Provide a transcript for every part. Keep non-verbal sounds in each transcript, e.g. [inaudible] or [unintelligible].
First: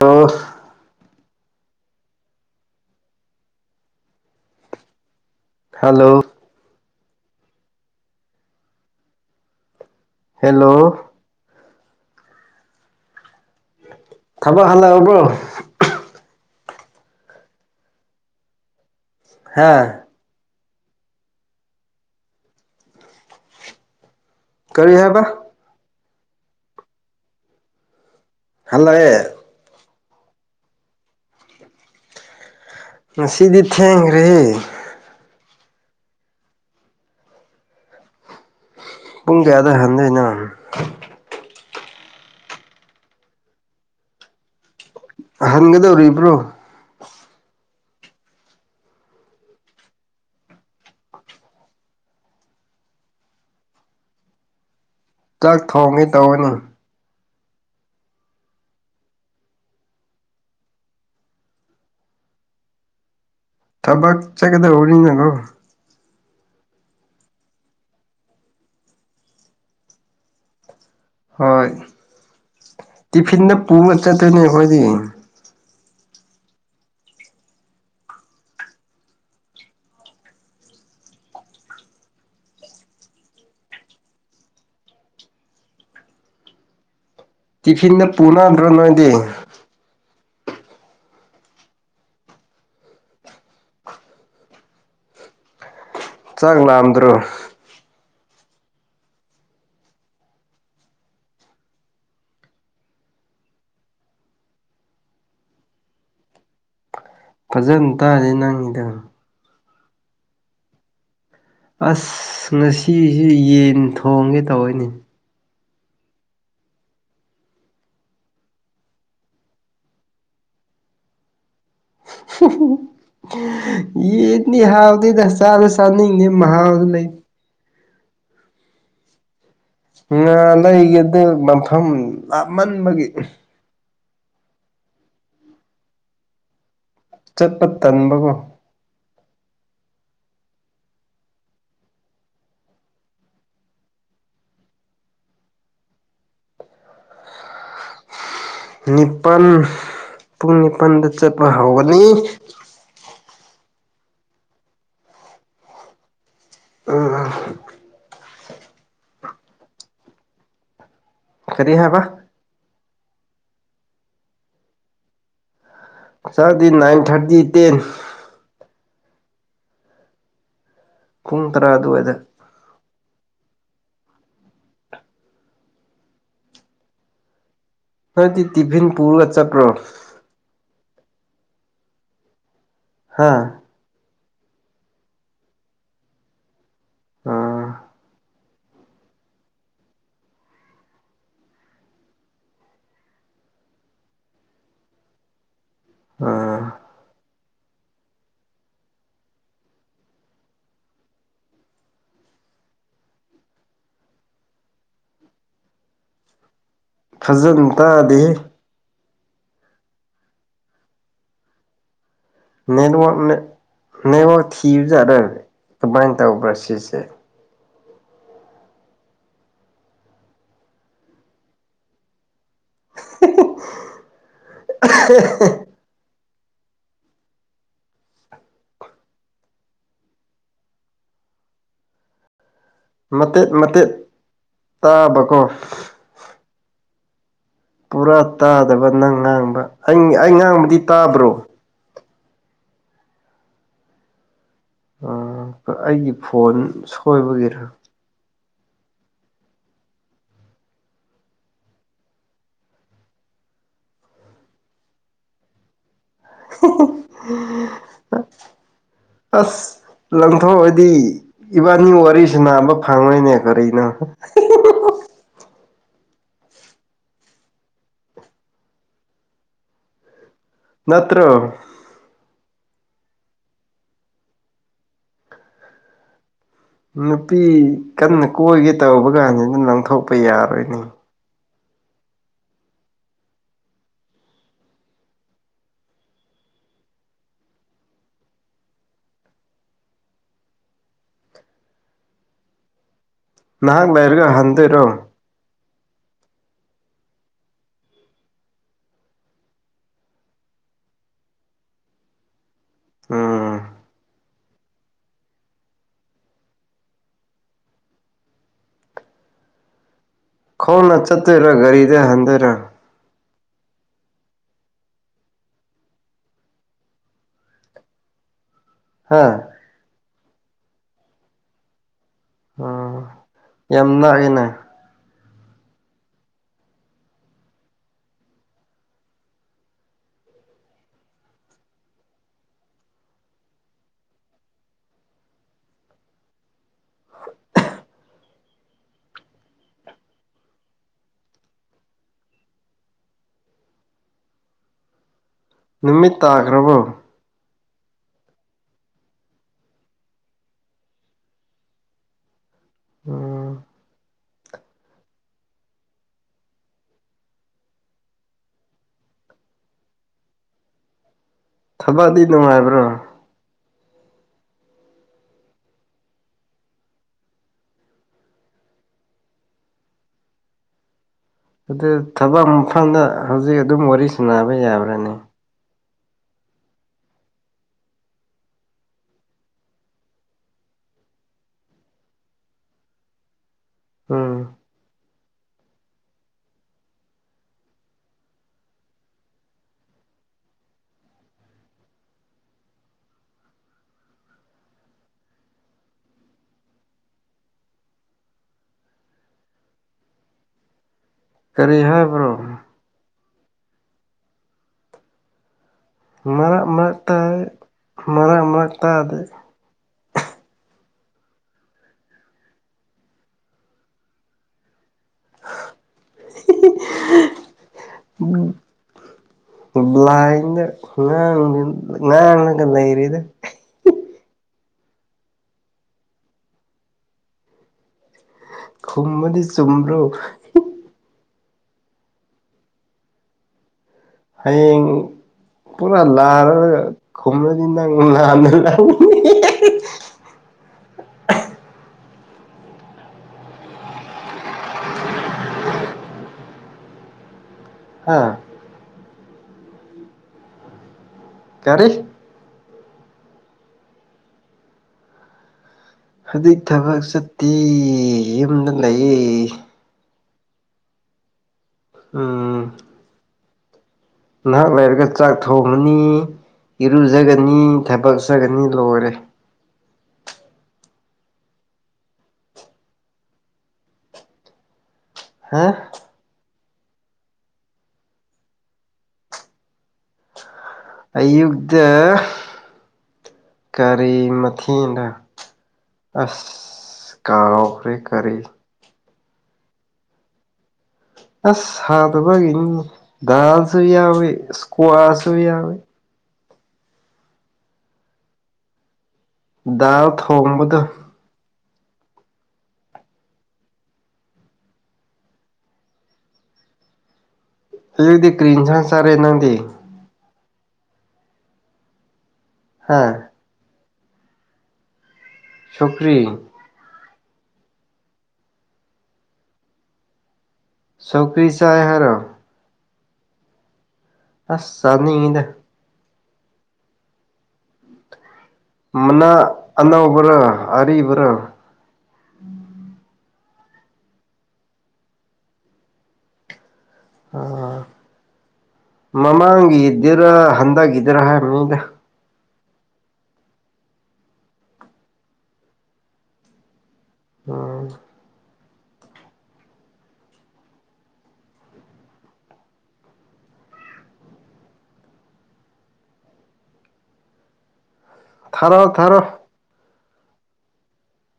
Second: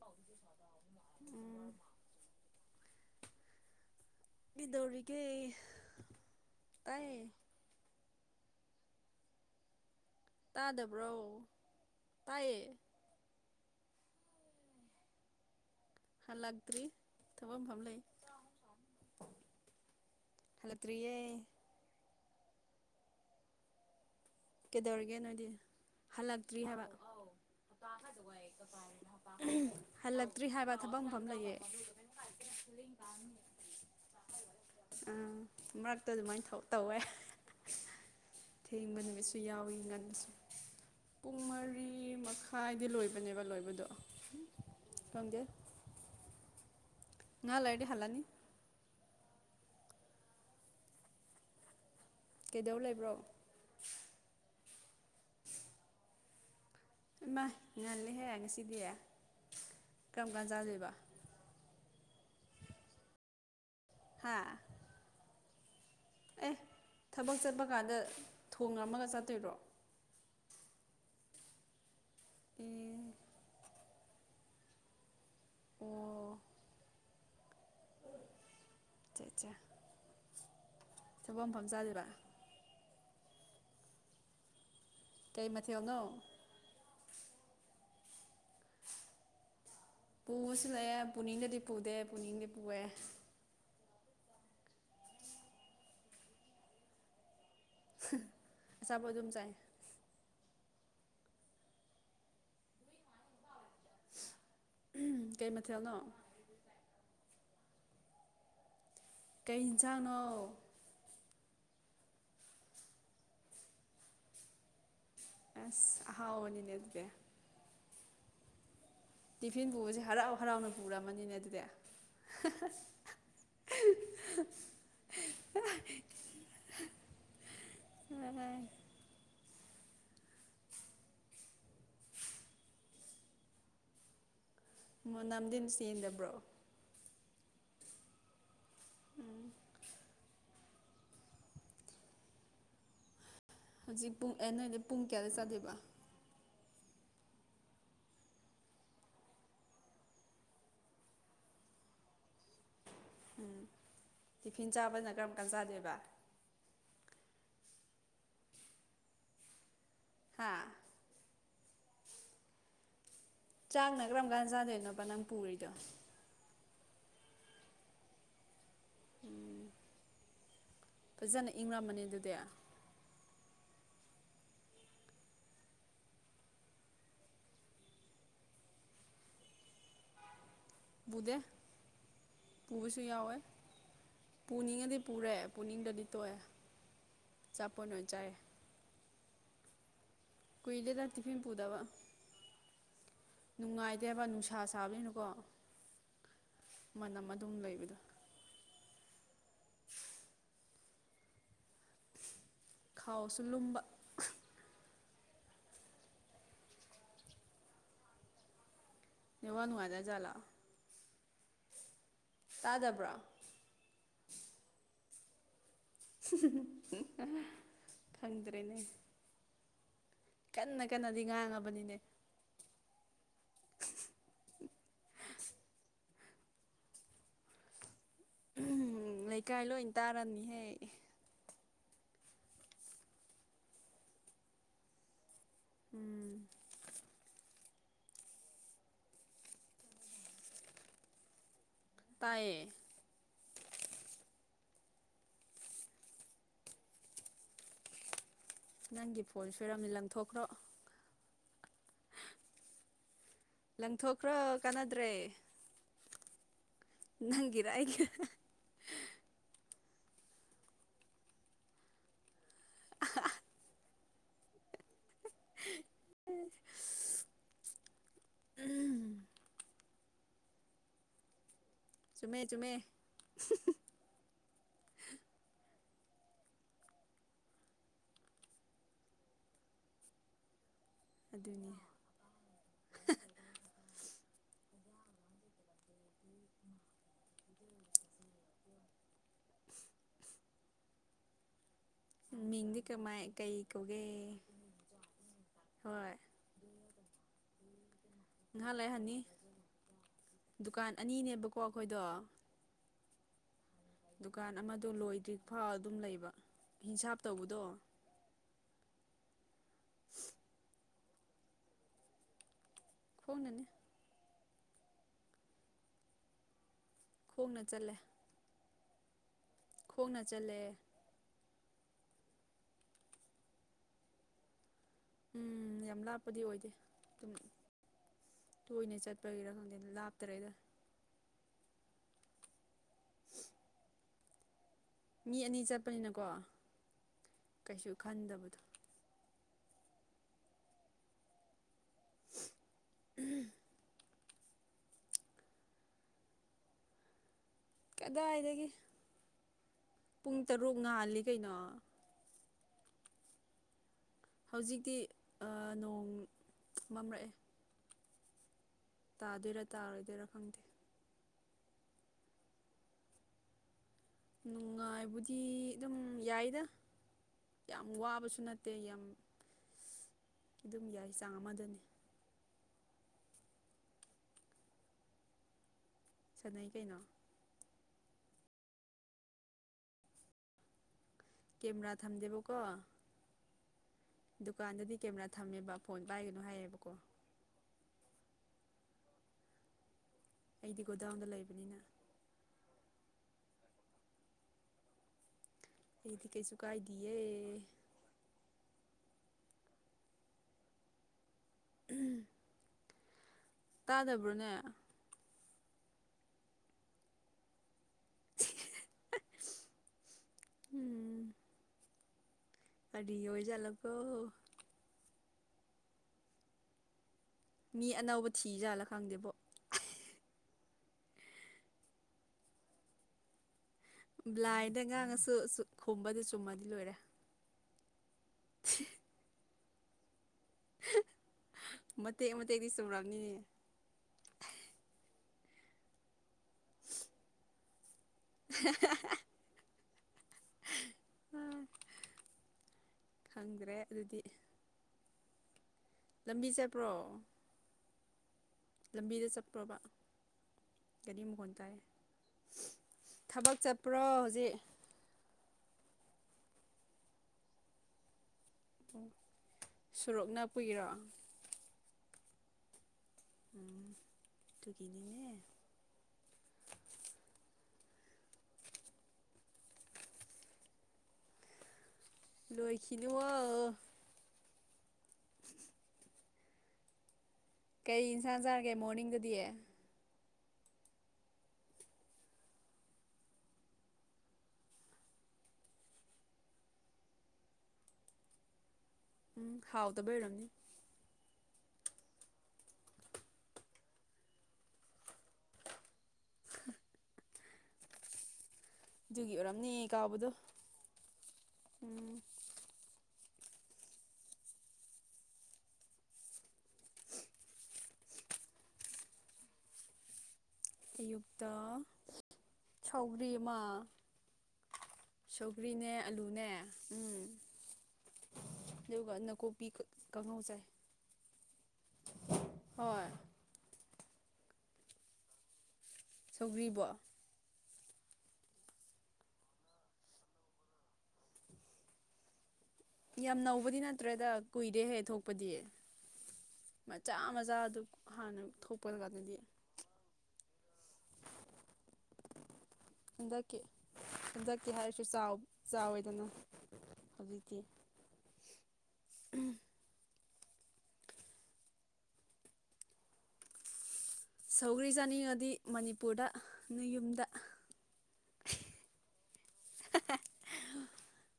Hello [unintelligible] ꯎꯝ ꯀꯤꯗꯧꯔꯤꯒꯦ hello ꯇꯥꯏꯌꯦ hello ꯇꯥꯗꯕ꯭ꯔꯣ ꯇꯥꯏꯌꯦ ꯊꯕꯛ ꯍꯜꯂꯛꯑꯕꯣ ꯍꯜꯂꯛꯇ꯭ꯔꯤ ꯊꯕꯛ ꯃꯐꯝ ꯂꯩꯌꯦ ꯍꯥ ꯍꯜꯂꯛꯇ꯭ꯔꯤꯌꯦ ꯀꯔꯤ ꯀꯩꯗꯧꯔꯤꯒꯦ ꯍꯥꯏꯕ ꯅꯣꯏꯗꯤ ꯍꯜꯂꯛꯇ꯭ꯔꯤ ꯍꯥꯏꯕ ꯍꯜꯂꯛꯑꯦ ꯍꯜꯂꯛꯇ꯭ꯔꯤ ꯍꯥꯏꯕ ꯊꯕꯛ ꯃꯐꯝ ꯂꯩꯌꯦ ꯉꯁꯤꯗꯤ ꯊꯦꯡꯈ꯭ꯔꯦ ꯑꯝ ꯃꯔꯛꯇ ꯑꯗꯨꯃꯥꯏꯅ ꯊꯧ ꯇꯧꯋꯦ ꯊꯦꯡꯕ ꯅꯨꯃꯤꯠ ꯁꯨ ꯄꯨꯡ ꯀꯌꯥꯗ ꯌꯥꯎꯋꯤ ꯍꯟꯗꯣꯏꯅꯣ ꯉꯟꯅꯁꯨ ꯄꯨꯡ ꯃꯔꯤ ꯃꯈꯥꯏꯗꯤ ꯂꯣꯏꯕꯅꯦꯕ ꯂꯣꯏꯕꯗꯣ ꯈꯪꯗꯦ ꯑꯍꯟꯒꯗꯧꯔꯤꯕ꯭ꯔꯣ ꯉꯥ ꯂꯩꯥꯔꯗꯤ ꯍꯜꯂꯅꯤ ꯀꯩꯗꯧ ꯂꯩꯕ꯭ꯔꯣ ꯆꯥꯛ ꯊꯣꯡꯒꯦ ꯇꯧꯒꯅꯤ ꯏꯃꯥꯏ ꯉꯜꯂꯦꯍꯦ ꯉꯁꯤꯗꯤ ꯀꯔꯝ ꯀꯥꯟ ꯆꯥꯗꯣꯏꯕ ꯊꯕꯛ ꯍꯥ ꯆꯠꯀꯗꯧꯕꯅꯤꯅꯒꯣ ꯑꯦ ꯊꯕꯛ ꯆꯠꯄ ꯀꯥꯟꯗ ꯊꯣꯡꯂꯝꯃꯒ ꯆꯠꯇꯣꯏꯔꯣ ꯍꯣꯏ ꯑꯦ ꯇꯤꯐꯤꯟꯅ ꯄꯨꯅ ꯆꯠꯇꯣꯏꯅꯦ ꯑꯩꯈꯣꯏꯗꯤ ꯑꯣ ꯆꯥ ꯆꯥ ꯊꯕꯛ ꯃꯐꯝ ꯆꯥꯗꯣꯏꯕ ꯀꯩ ꯃꯊꯦꯜꯅꯣ ꯇꯤꯐꯤꯟꯗ ꯄꯨꯅꯍꯟꯗ꯭ꯔꯣ ꯅꯣꯏꯗꯤ ꯄꯨꯕꯁꯨ ꯂꯩꯌꯦ ꯄꯨꯅꯤꯡꯗꯗꯤ ꯄꯨꯗꯦ ꯄꯨꯅꯤꯡꯗꯤ ꯄꯨꯌꯦ ꯆꯥꯛ ꯂꯥꯝꯗ꯭ꯔꯣ ꯑꯆꯥꯄꯣꯠ ꯗꯨꯝ ꯆꯥꯏ ꯎꯝ ꯀꯩ ꯃꯊꯦꯜꯅꯣ ꯐꯖꯟ ꯇꯥꯗꯦ ꯅꯪꯒꯤꯗꯣ ꯀꯩ ꯍꯤꯟꯁꯥꯡꯅꯣ ꯑꯁ ꯉꯁꯤꯁꯤ ꯌꯦꯟ ꯊꯣꯡꯒꯦ ꯇꯧꯏꯅꯦ ꯑꯁ ꯑꯍꯥꯎꯕꯅꯤꯅꯦ ꯗꯨꯗꯤ ꯇꯤꯐꯤꯟ ꯄꯨꯕꯁꯦ ꯍꯔꯥꯎ ꯍꯔꯥꯎꯅ ꯄꯨꯔꯝꯃꯅꯤꯅꯦ ꯗꯨꯗꯤ ꯌꯦꯟꯅꯤ ꯍꯥꯎꯇꯦꯗ ꯆꯥꯅ ꯆꯥꯅꯤꯡꯉꯤ ꯃꯍꯥꯎꯗꯤ ꯂꯩ [unintelligible] ꯉꯥ ꯂꯩꯒꯦꯗ ꯃꯐꯝ ꯂꯥꯞꯃꯟꯕꯒꯤ ꯃꯅꯝꯗꯤꯟ ꯆꯦꯟꯗꯕ꯭ꯔꯣ ꯆꯠꯄ ꯇꯟꯕꯒꯣ ꯍꯧꯖꯤꯛ ꯄꯨꯡ ꯑꯦ ꯅꯣꯏꯗꯤ ꯄꯨꯡ ꯀꯌꯥꯗ ꯆꯠꯂꯤꯕ [inaudible] ꯅꯤꯄꯥꯟ ꯄꯨꯡ ꯅꯤꯄꯟꯗ ꯆꯠꯄ ꯍꯧꯒꯅꯤ ꯎꯝ ꯇꯤꯐꯤꯟ ꯆꯥꯕꯅ ꯀꯔꯝ ꯀꯥꯟ ꯆꯥꯗꯣꯏꯕ ꯎꯝ ꯍꯥꯥ ꯀꯔꯤ ꯍꯥꯏꯕ ꯆꯥꯛꯅ ꯀꯔꯝ ꯀꯥꯟ ꯆꯥꯗꯣꯏꯅꯣꯕ ꯅꯪ ꯄꯨꯔꯤꯗꯣ ꯆꯥꯛꯗꯤ ꯅꯥꯏꯟ ꯊꯔꯇꯤ ꯇꯦꯟ ꯄꯨꯡ ꯐꯖꯅ ꯇꯔꯥ ꯏꯪꯔꯝꯃꯅꯤ ꯑꯗꯨꯋꯥꯏꯗ ꯗꯨꯗꯤ ꯅꯪꯗꯤ ꯇꯤꯐꯤꯟ ꯄꯨꯔꯒ ꯆꯠꯄ꯭ꯔꯣ ꯄꯨꯗꯦ ꯄꯨꯕꯁꯨ ꯍꯥ ꯌꯥꯎꯋꯦ ꯄꯨꯅꯤꯡꯉꯗꯤ ꯄꯨꯔꯦ ꯄꯨꯅꯤꯡꯗꯗꯤ ꯇꯣꯛꯑꯦ ꯑꯥ ꯆꯄꯣꯠ ꯑꯣꯏꯅ ꯆꯥꯏꯌꯦ ꯀꯨꯏꯗꯦꯗ ꯇꯤꯐꯤꯟ ꯄꯨꯗꯕ ꯅꯨꯡꯉꯥꯏꯗꯦꯕ ꯅꯨꯡꯁꯥ ꯁꯥꯕꯅꯤꯅꯀꯣ ꯑꯥ ꯃꯅꯝ ꯑꯗꯨꯝ ꯂꯩꯕꯗꯣ ꯈꯥꯎꯁꯨ ꯂꯨꯝꯕ ꯐꯖꯟ ꯇꯥꯗꯦꯍꯦ ꯅꯦꯠꯋꯥꯛ ꯅꯨꯡꯉꯥꯏꯇꯖꯥꯠꯂ ꯇꯥꯗꯕ꯭ꯔꯣ ꯅꯦꯠꯋꯥꯔꯛ ꯅꯦꯠꯋꯥꯔꯛ ꯊꯤꯕꯖꯥꯠꯂ ꯈꯪꯗ꯭ꯔꯦꯅꯦ ꯀꯟꯅ ꯀꯟꯅꯗꯤ ꯉꯥꯡꯉꯕꯅꯤꯅꯦ [unintelligible] ꯂꯩꯀꯥꯏ ꯂꯣꯏ ꯇꯥꯔꯝꯅꯤꯍꯦ ꯃꯇꯦꯠ ꯃꯇꯦꯠ ꯇꯥꯕꯀꯣ ꯎꯝ ꯄꯨꯔꯥ ꯇꯥꯗꯕ ꯅꯪ ꯉꯥꯡꯕ ꯑꯩ ꯑꯩ ꯉꯥꯡꯕꯗꯤ ꯇꯥꯕ꯭ꯔꯣ ꯇꯥꯏꯌꯦ ꯑꯣ ꯑꯩꯒꯤ ꯐꯣꯟ ꯁꯣꯏꯕꯒꯤꯔꯥ ꯅꯪꯒꯤ ꯐꯣꯟ ꯁꯣꯏꯔꯝꯅꯤ ꯂꯪꯊꯣꯛꯈ꯭ꯔꯣ ꯂꯪꯊꯣꯛꯈ꯭ꯔꯣ ꯀꯥꯟꯅꯗ꯭ꯔꯦ ꯅꯪꯒꯤꯔ ꯑꯩꯒꯤꯔ ꯑꯁ ꯂꯪꯊꯣꯛꯑꯗꯤ ꯏꯕꯥꯟꯅꯤ ꯋꯥꯔꯤ ꯁꯥꯟꯅꯅꯕ ꯐꯪꯉꯣꯏꯅꯦ ꯀꯔꯤꯅꯣ [unintelligible] ꯅꯠꯇ꯭ꯔꯣ ꯆꯨꯝꯃꯦ ꯆꯨꯝꯃꯦ ꯅꯨꯄꯤ ꯀꯟꯅ ꯀꯣꯏꯒꯦ ꯇꯧꯕ ꯀꯥꯟꯁꯤꯅ ꯂꯪꯊꯣꯛꯄ ꯌꯥꯔꯣꯏꯅꯦ ꯑꯗꯨꯅꯤ ꯃꯤꯡꯗꯤ ꯀꯃꯥꯏ ꯀꯩ ꯅꯍꯥꯛ ꯀꯧꯒꯦ ꯂꯩꯔꯒ ꯍꯟꯗꯣꯏꯔꯣ ꯍꯣꯏ ꯉꯥꯏꯍꯥꯛ ꯂꯩꯥꯔꯒ ꯍꯟꯅꯤ ꯗꯨꯀꯥꯟ ꯑꯅꯤꯅꯦꯕꯀꯣ ꯑꯩꯈꯣꯏꯗꯣ ꯎꯝ ꯗꯨꯀꯥꯟ ꯑꯃꯗꯣ ꯂꯣꯏꯗ꯭ꯔꯤ ꯐꯥꯎ ꯑꯗꯨꯝ ꯂꯩꯕ ꯍꯤꯡꯁꯥꯞ ꯇꯧꯕꯗꯣ [inaudible] ꯈꯣꯡꯅ ꯆꯠꯇꯣꯏꯔ ꯒꯥꯔꯤꯗ ꯍꯟꯗꯣꯏꯔ ꯈꯣꯡꯅꯅꯤ ꯈꯣꯡꯅ ꯆꯠꯂꯦ ꯍꯥꯥ ꯈꯣꯡꯅ ꯆꯠꯂꯦ ꯑꯣ ꯌꯥꯝ ꯅꯛꯑꯦꯅꯦ ꯎꯝ ꯌꯥꯝ ꯂꯥꯞꯄꯗꯤ ꯑꯣꯏꯗꯦ ꯑꯗꯨꯝ ꯇꯣꯏꯅ ꯆꯠꯄꯒꯤꯔꯥ ꯈꯪꯗꯦꯗ ꯂꯥꯞꯇ꯭ꯔꯦꯗ [unintelligible] ꯃꯤ ꯑꯅꯤ ꯆꯠꯄꯅꯤꯅꯀꯣ ꯀꯩꯁꯨ ꯈꯟꯗꯕꯗꯣ ꯎꯝꯍꯨꯝ ꯅꯨꯃꯤꯠ ꯇꯥꯈ꯭ꯔꯕꯣ ꯀꯗꯥꯏꯗꯒꯤ ꯄꯨꯡ ꯇꯔꯨꯛ ꯉꯥꯜꯂꯤ ꯀꯩꯅꯣ ꯑꯣ ꯍꯧꯖꯤꯛꯇꯤ ꯅꯣꯡ ꯃꯝꯔꯛꯑꯦ ꯇꯥꯗꯣꯏꯔꯥ ꯇꯥꯔꯣꯏꯗꯣꯏꯔꯥ ꯈꯪꯗꯦ ꯊꯕꯛꯗꯤ ꯅꯨꯡꯉꯥꯏꯕ꯭ꯔꯣ ꯅꯨꯡꯉꯥꯏꯕꯨꯗꯤ ꯑꯗꯨꯝ ꯌꯥꯏꯗ ꯌꯥꯝ ꯋꯥꯕꯁꯨ ꯅꯠꯇꯦ ꯌꯥꯝ ꯑꯗꯨꯝ ꯌꯥꯏ ꯆꯥꯡ ꯑꯃꯗꯅꯤ ꯑꯗꯨ ꯊꯕꯛ ꯃꯐꯝꯗ ꯍꯧꯖꯤꯛ ꯑꯗꯨꯝ ꯋꯥꯔꯤ ꯁꯥꯅꯕ ꯌꯥꯕ꯭ꯔꯅꯦ ꯁꯟꯅꯩ ꯀꯩꯅꯣ ꯀꯦꯝꯔꯥ ꯊꯝꯗꯦꯕꯀꯣ ꯎꯝ ꯗꯨꯀꯥꯟꯗꯗꯤ ꯀꯦꯃꯦꯔꯥ ꯊꯝꯃꯦꯕ ꯐꯣꯟ ꯄꯥꯏꯒꯅꯨ ꯍꯥꯏꯌꯦꯕꯀꯣ ꯑꯩꯗꯤ ꯒꯣꯗꯥꯎꯟꯗ ꯂꯩꯕꯅꯤꯅ ꯑꯩꯗꯤ ꯀꯩꯁꯨ ꯀꯥꯏꯗꯤꯌꯦ ꯀꯔꯤ ꯍꯥꯏꯕ꯭ꯔꯣ ꯇꯥꯗꯕ꯭ꯔꯣꯅꯦ ꯃꯔꯛ ꯃꯥꯛ ꯇꯥꯏ ꯃꯔꯛ ꯃꯔꯛ ꯇꯥꯗꯦ [inaudible] ꯍꯝ ꯀꯔꯤ ꯑꯣꯏꯖꯥꯂꯒꯣ [unintelligible] ꯃꯤ ꯑꯅꯧꯕ ꯊꯤ ꯖꯥꯜꯂꯥ ꯈꯪꯗꯦꯕꯣ ꯕ꯭ꯂꯥꯏꯟꯗ ꯉꯥꯡ ꯉꯥꯡꯉꯒ ꯂꯩꯔꯤꯗ ꯕ꯭ꯂꯥꯏꯟꯗ ꯉꯥꯡꯉꯁꯨ ꯈꯨꯝꯕꯗ ꯆꯨꯝꯃꯗꯤ ꯂꯣꯏꯔꯦ ꯈꯨꯝꯃꯗꯤ ꯆꯨꯝꯕ꯭ꯔꯣ ꯃꯇꯦꯛ ꯃꯇꯦꯛꯗꯤ ꯆꯨꯝꯔꯝꯅꯤ ꯍꯌꯦꯡ ꯄꯨꯔꯥ ꯂꯥꯔꯒ ꯈꯨꯝꯔꯗꯤ ꯅꯪ [unintelligible] ꯑꯥ ꯈꯪꯗ꯭ꯔꯦ ꯑꯗꯨꯗꯤ ꯂꯝꯕꯤ ꯆꯠꯄ꯭ꯔꯣ ꯍꯥ ꯂꯝꯕꯤꯗ ꯆꯠꯄ꯭ꯔꯣꯕ ꯒꯥꯔꯤ ꯃꯈꯣꯟ ꯇꯥꯏ ꯀꯔꯤ ꯊꯕꯛ ꯆꯠꯄ꯭ꯔꯣ ꯍꯧꯖꯤꯛ ꯍꯨꯖꯤꯛ ꯊꯕꯛ ꯆꯠꯇꯦ ꯌꯨꯝꯗ ꯂꯩꯌꯦ ꯁꯣꯔꯣꯛ ꯅꯛꯄꯒꯤꯔꯣ ꯎꯝ ꯎꯝ ꯅꯍꯥꯛ ꯂꯩꯔꯒ ꯆꯥꯛ ꯑꯗꯨꯒꯤꯅꯤꯅꯦ ꯊꯣꯡꯉꯅꯤ ꯏꯔꯨꯖꯒꯅꯤ ꯊꯕꯛ ꯆꯥꯒꯅꯤ ꯂꯣꯏꯔꯦ ꯂꯣꯏꯈꯤꯅꯨ ꯋꯣ ꯍꯥ ꯀꯩ ꯏꯟꯁꯥꯡ ꯆꯥꯔꯒꯦ ꯃꯣꯔꯅꯤꯡꯗꯗꯤ ꯑꯌꯨꯛꯇꯥ ꯀꯔꯤ ꯃꯊꯦꯜꯅꯣ ꯑꯁ ꯀꯥꯎꯈ꯭ꯔꯦ ꯀꯔꯤ ꯎꯝ ꯍꯥꯎꯇꯥꯕꯩ ꯑꯣꯏꯔꯝꯅꯤ ꯑꯁ ꯍꯥꯎꯇꯕꯒꯤꯅꯤ ꯗꯥꯜꯁꯨ ꯌꯥꯎꯋꯤ ꯏꯁꯀ꯭ꯋꯥꯁꯨ ꯌꯥꯎꯋꯤ ꯑꯗꯨꯒꯤ ꯑꯣꯏꯔꯝꯅꯤ ꯗꯥꯜ ꯀꯥꯎꯕꯗꯣ ꯊꯣꯡꯕꯗꯣ ꯎꯝ ꯍꯨꯖꯤꯛꯇꯤ ꯀ꯭ꯔꯤ ꯏꯟꯁꯥꯡ ꯆꯥꯔꯦ ꯅꯪꯗꯤ ꯑꯌꯨꯛꯇꯥ ꯍꯥ ꯁꯧꯒ꯭ꯔꯤ ꯃꯥ ꯁꯧꯒ꯭ꯔꯤꯅꯦ ꯁꯧꯒ꯭ꯔꯤ ꯑꯂꯨꯅꯦ ꯎꯝ ꯑꯗꯨꯒ ꯅꯥꯀꯨꯞꯄꯤ ꯀꯥꯡꯍꯧ ꯆꯥꯏ ꯁꯧꯀ꯭ꯔꯤ ꯆꯥꯏ ꯍꯥꯏꯔꯣ ꯍꯣꯏ ꯑꯁ ꯆꯥꯅꯤꯉꯤꯗ ꯁꯧꯒ꯭ꯔꯤꯕꯣ ꯃꯅꯥ ꯑꯅꯧꯕꯔꯥ ꯑꯔꯤꯕꯔꯥ ꯌꯥꯝ ꯅꯧꯕꯗꯤ ꯅꯠꯇ꯭ꯔꯦꯗ ꯀꯨꯏꯔꯦꯍꯦ ꯊꯣꯛꯄꯗꯤ ꯃꯆꯥ ꯃꯆꯥꯗꯨ ꯑꯥ ꯍꯥꯟꯅ ꯊꯣꯛꯄ ꯀꯥꯟꯗꯗꯤ ꯍꯦꯔꯥ ꯍꯥꯟꯗꯛꯒꯤꯗꯔꯥ ꯍꯥꯏꯝꯅꯤꯗꯥ ꯍꯟꯗꯛꯀꯤ ꯍꯟꯗꯛꯀꯤ ꯍꯥꯏꯔꯁꯨ ꯆꯥꯎ ꯆꯥꯎꯋꯦꯗꯅ ꯍꯧꯖꯤꯛꯇꯤ ꯎꯝ ꯁꯧꯒꯔ꯭ꯤ ꯆꯥꯅꯤꯡꯉꯗꯤ ꯃꯅꯤꯄꯨꯔꯗ ꯅꯣꯏ ꯌꯨꯝꯗ ꯊꯥꯔꯛꯑꯣ ꯊꯥꯔꯣꯑꯣ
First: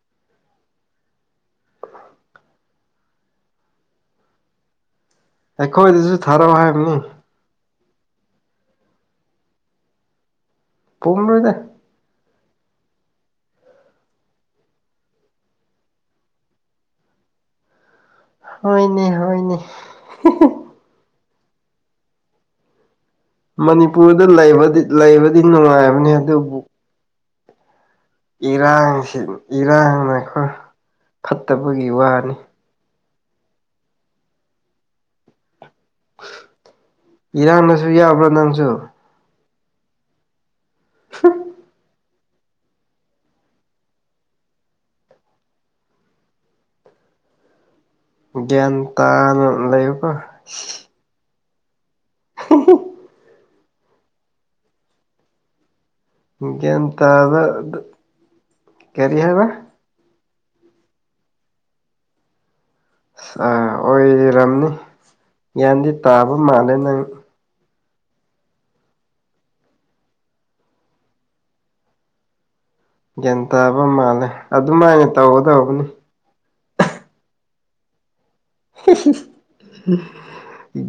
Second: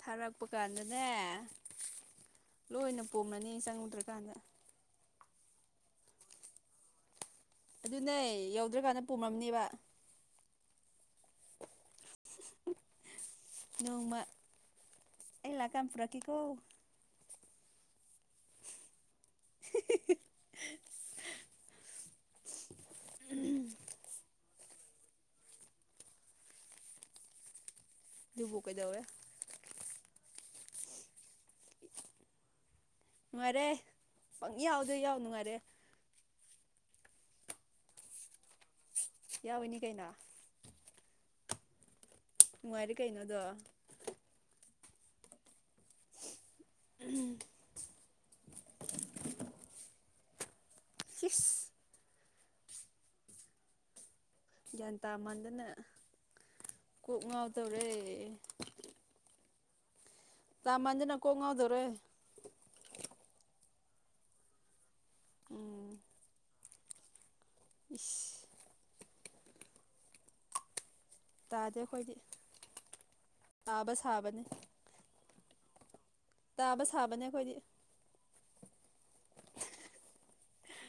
ꯊꯥꯔꯛꯄ ꯀꯥꯟꯗꯅꯦ ꯂꯣꯏꯅ ꯄꯨꯝꯔꯅꯤ ꯆꯪꯉꯨꯗ꯭ꯔꯀꯥꯟꯗ ꯑꯩꯈꯣꯏꯗꯁꯨ ꯊꯥꯔꯛꯑꯣ ꯍꯥꯏꯕꯅꯤ ꯑꯗꯨꯅꯦ ꯌꯧꯗ꯭ꯔꯀꯥꯟꯗ ꯄꯨꯨꯝꯔꯝꯅꯤꯕ ꯄꯨꯝꯔꯣꯏꯗꯥ ꯅꯣꯡꯃ ꯑꯩ ꯂꯥꯛ ꯀꯥꯟ ꯄꯨꯨꯔꯛꯀꯦꯀꯣ ꯍꯣꯏꯅꯦ ꯍꯣꯏꯅꯦ ꯃꯅꯤꯄꯨꯔꯗ ꯂꯩꯕꯗꯤ ꯂꯩꯕꯗꯤ ꯅꯨꯡꯉꯥꯏꯕꯅꯤ ꯑꯗꯨꯕꯨ ꯑꯗꯨꯕꯨ ꯀꯩꯗꯧꯔꯦ ꯏꯔꯥꯡꯁꯤ ꯏꯔꯥꯡꯅꯀꯣ ꯐꯠꯇꯕꯒꯤ ꯋꯥꯅꯤ ꯅꯨꯡꯉꯥꯏꯔꯦ ꯄꯪ ꯌꯥꯎꯗ ꯌꯥꯎ ꯅꯨꯡꯉꯥꯏꯔꯦ ꯏꯔꯥꯡꯅꯁꯨ ꯌꯥꯎꯕ꯭ꯔꯥ ꯅꯪꯁꯨ ꯌꯥꯎꯋꯤꯅꯤ ꯀꯩꯅꯣ [unintelligible] ꯅꯨꯡꯉꯥꯏꯔꯦ ꯀꯩꯅꯣꯗꯣ ꯎꯝ ꯒ꯭ꯌꯥꯟ ꯇꯥꯅ ꯂꯩꯌꯨꯀꯣ꯫ ꯁꯤꯁ꯫ [inaudible] ꯒ꯭ꯌꯥꯟ ꯇꯥꯃꯟꯗꯅ ꯒ꯭ꯌꯥꯟ ꯀꯣꯛ ꯇꯥꯕ ꯉꯥꯎꯗꯧꯔꯦ꯫ ꯀꯔꯤ ꯍꯥꯏꯕ꯫ ꯇꯥꯃꯟꯗꯅ ꯀꯣꯛ ꯉꯥꯎꯗꯣꯔꯦ꯫ ꯑꯥ ꯑꯣꯏꯔꯝꯅꯤ ꯌꯥꯟꯗꯤ ꯎꯝ ꯇꯥꯕ ꯃꯥꯜꯂꯦ ꯅꯪ꯫ ꯏꯁ꯫ ꯇꯥꯗꯦ ꯑꯩꯈꯣꯏꯗꯤ꯫ ꯒ꯭ꯌꯥꯟ ꯇꯥꯕ ꯃꯥꯜꯂꯦ ꯑꯗꯨꯃꯥꯏꯅ ꯇꯧꯒꯗꯧꯕꯅꯤ꯫ ꯇꯥꯕ ꯁꯥꯕꯅꯦ ꯑꯩꯈꯣꯏꯗꯤ꯫ [inaudible]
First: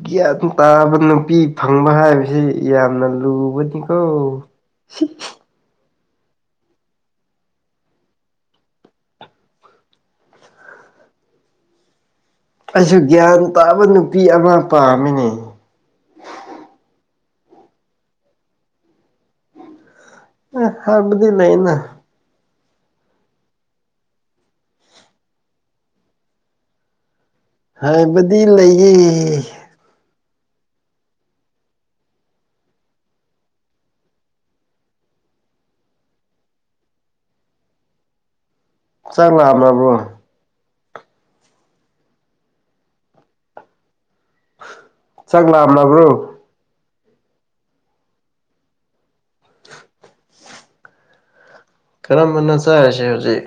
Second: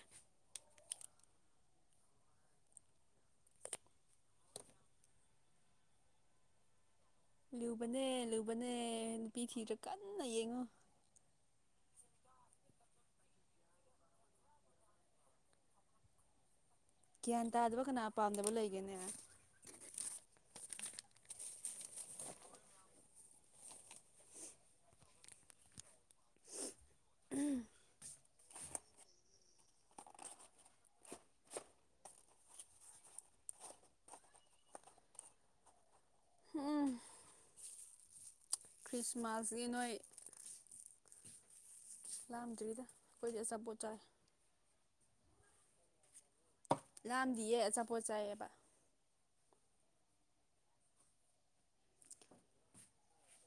ꯒ꯭ꯌꯥꯟ ꯇꯥꯕ ꯅꯨꯄꯤ ꯐꯪꯕ ꯍꯥꯏꯕꯁꯤ ꯌꯥꯝꯅ ꯂꯨꯕꯅꯤꯀꯣ꯫ [inaudible] ꯂꯨꯕꯅꯦ ꯂꯨꯕꯅꯦ ꯅꯨꯄꯤ ꯊꯤꯗꯔ꯭ ꯀꯟꯅ ꯌꯦꯡꯉꯣ꯫ ꯑꯩꯁꯨ ꯒ꯭ꯌꯥꯟ ꯇꯥꯕ ꯅꯨꯄꯤ ꯑꯃ ꯄꯥꯝꯃꯤꯅꯦ꯫ ꯒ꯭ꯌꯥꯟ ꯇꯥꯗꯕ ꯀꯅꯥ ꯄꯥꯝꯗꯕ ꯂꯩꯒꯦꯅꯦ꯫ ꯑꯦ ꯍꯥꯕꯗꯤ ꯂꯩꯅ꯫ ꯍꯥꯏꯕꯗꯤ ꯂꯩꯌꯦ꯫ [inaudible] ꯆꯥꯛ ꯈ꯭ꯔꯤꯁꯃꯥꯁꯀꯤ ꯂꯥꯝꯃꯕꯔꯣ꯫ ꯅꯣꯏ ꯂꯥꯝꯗ꯭ꯔꯤꯗ ꯈꯣꯏꯗꯤ ꯑꯆꯥꯄꯣꯠ ꯆꯥꯏ꯫ ꯆꯥꯛ ꯂꯥꯝꯃꯕ꯭ꯔꯣ꯫ ꯂꯥꯝꯗꯤꯌꯦ ꯑꯆꯥꯄꯣꯠ ꯆꯥꯏꯌꯦꯕ꯫ ꯀꯔꯝꯕꯅꯣ ꯆꯥꯔꯤꯁꯦ ꯍꯧꯖꯤꯛ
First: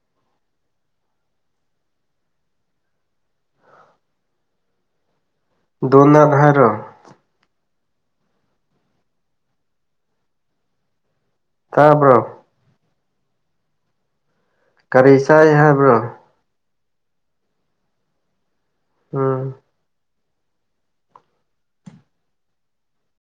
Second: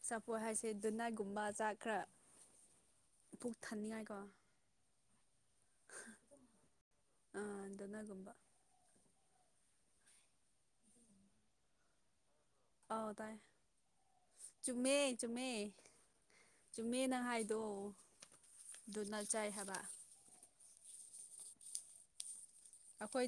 ꯑꯆꯥꯄꯣꯠ ꯍꯥꯏꯁꯦ ꯗꯨꯅꯥꯒꯨꯝꯕ ꯆꯥꯛ ꯈꯔ ꯄꯨꯛ ꯊꯟꯅꯤꯉꯥꯏ ꯀꯣ ꯗꯣꯅꯠ ꯍꯥꯏꯔꯣ ꯑꯥ ꯗꯣꯅꯠꯒꯨꯝꯕ ꯇꯥꯕ꯭ꯔꯣ ꯑꯥꯎ ꯇꯥꯏꯌꯦ ꯆꯨꯝꯃꯦ ꯀꯔꯤ ꯆꯨꯝꯃꯦ ꯆꯥꯏ ꯍꯥꯏꯕ꯭ꯔꯣ ꯆꯨꯝꯃꯦ ꯅꯪ ꯍꯥꯏꯗꯣ ꯗꯨꯅꯠ ꯎꯝ ꯆꯥꯏ ꯍꯥꯏꯕ ꯑꯩꯈꯣꯏ